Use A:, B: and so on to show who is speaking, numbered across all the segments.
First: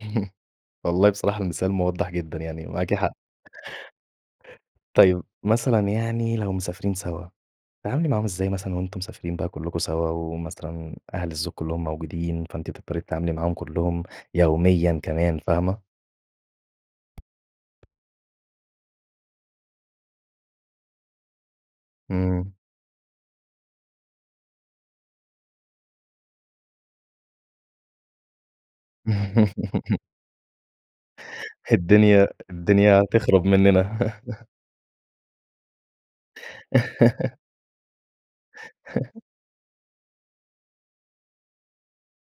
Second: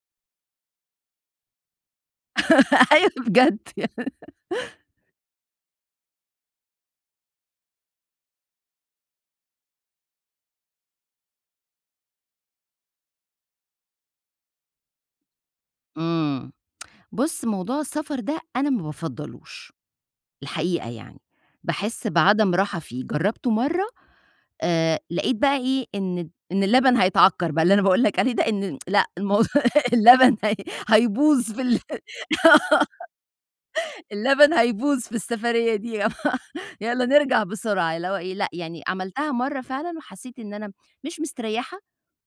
A: والله بصراحة المثال موضح جدًا، يعني معاكِ
B: أيوه
A: حق.
B: بجد
A: طيب مثلًا يعني لو مسافرين سوا، بتتعاملي معاهم إزاي مثلًا وأنتم مسافرين بقى كلكم سوا، ومثلًا أهل الزوج كلهم موجودين، فأنتِ تضطري تتعاملي معاهم كلهم يوميًا كمان، فاهمة؟
B: إمم بُص موضوع السفر ده أنا ما بافضلوش، الحقيقة يعني، باحس بعدم
A: امم.
B: راحة فيه، جربته مرّة، آآ لاقيت بقى إيه إن الد إن اللبن هيتعكر بقى، اللي أنا باقول لك عليه ده، إن لأ الموضوع اللبن هَيْ هَيْبوظ في ال
A: الدنيا
B: آه
A: الدنيا هتخرب مننا
B: اللبن هيبوظ في السفرية دي آه، يالّا نرجع بسرعة اللي هو إيه لأ، يعني عملتها مرة فعلًا وحسيت إن أنا مش مستريحة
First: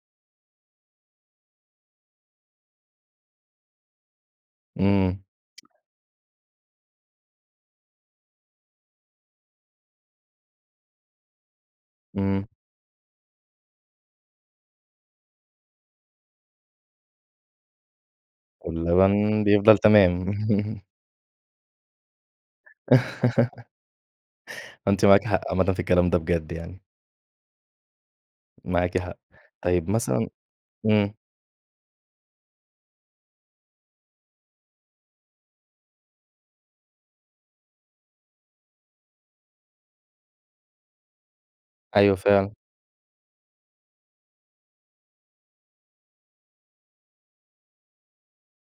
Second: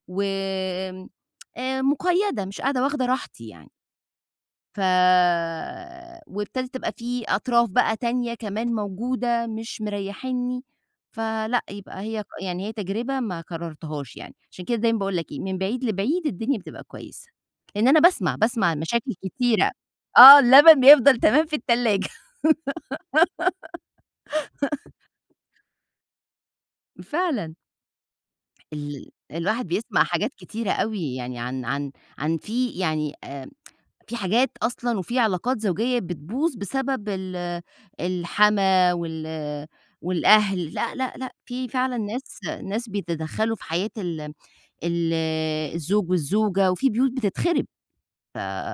B: وآمم آآ مقيدة مش قاعدة واخده راحتي يعني. فَ
A: امم.
B: وابتدت تبقى في أطراف بقى تانية كمان موجودة مش مريحينني، فَلأ يبقى هي
A: امم.
B: يعني هي تجربة ما كررتهاش يعني. عشان كده دايمًا باقول لك إيه، من بعيد لبعيد الدنيا بتبقى كويسة. لإن أنا باسمع، باسمع مشاكل
A: واللبن
B: كتيرة
A: بيفضل تمام
B: آه اللبن بيفضل تمام في التلاجة
A: فأنتِ معاكِ حق عامةً في الكلام ده بجد يعني.
B: فعلًا.
A: معاكِ
B: ال
A: حق،
B: الواحد
A: طيب
B: بيسمع
A: مثلًا
B: حاجات كتيرة
A: امم.
B: أوي، يعني عن عن عن في يعني، آآ، في حاجات أصلًا وفي علاقات زوجية بتبوظ بسبب ال الحَمَاة وال والأهل لأ، لأ، لأ في فعلًا
A: أيوه
B: ناس،
A: فعلًا.
B: ناس بيتدخلوا في حياة ال ال الزوج والزوجة، في بيوت بتتخرب. ف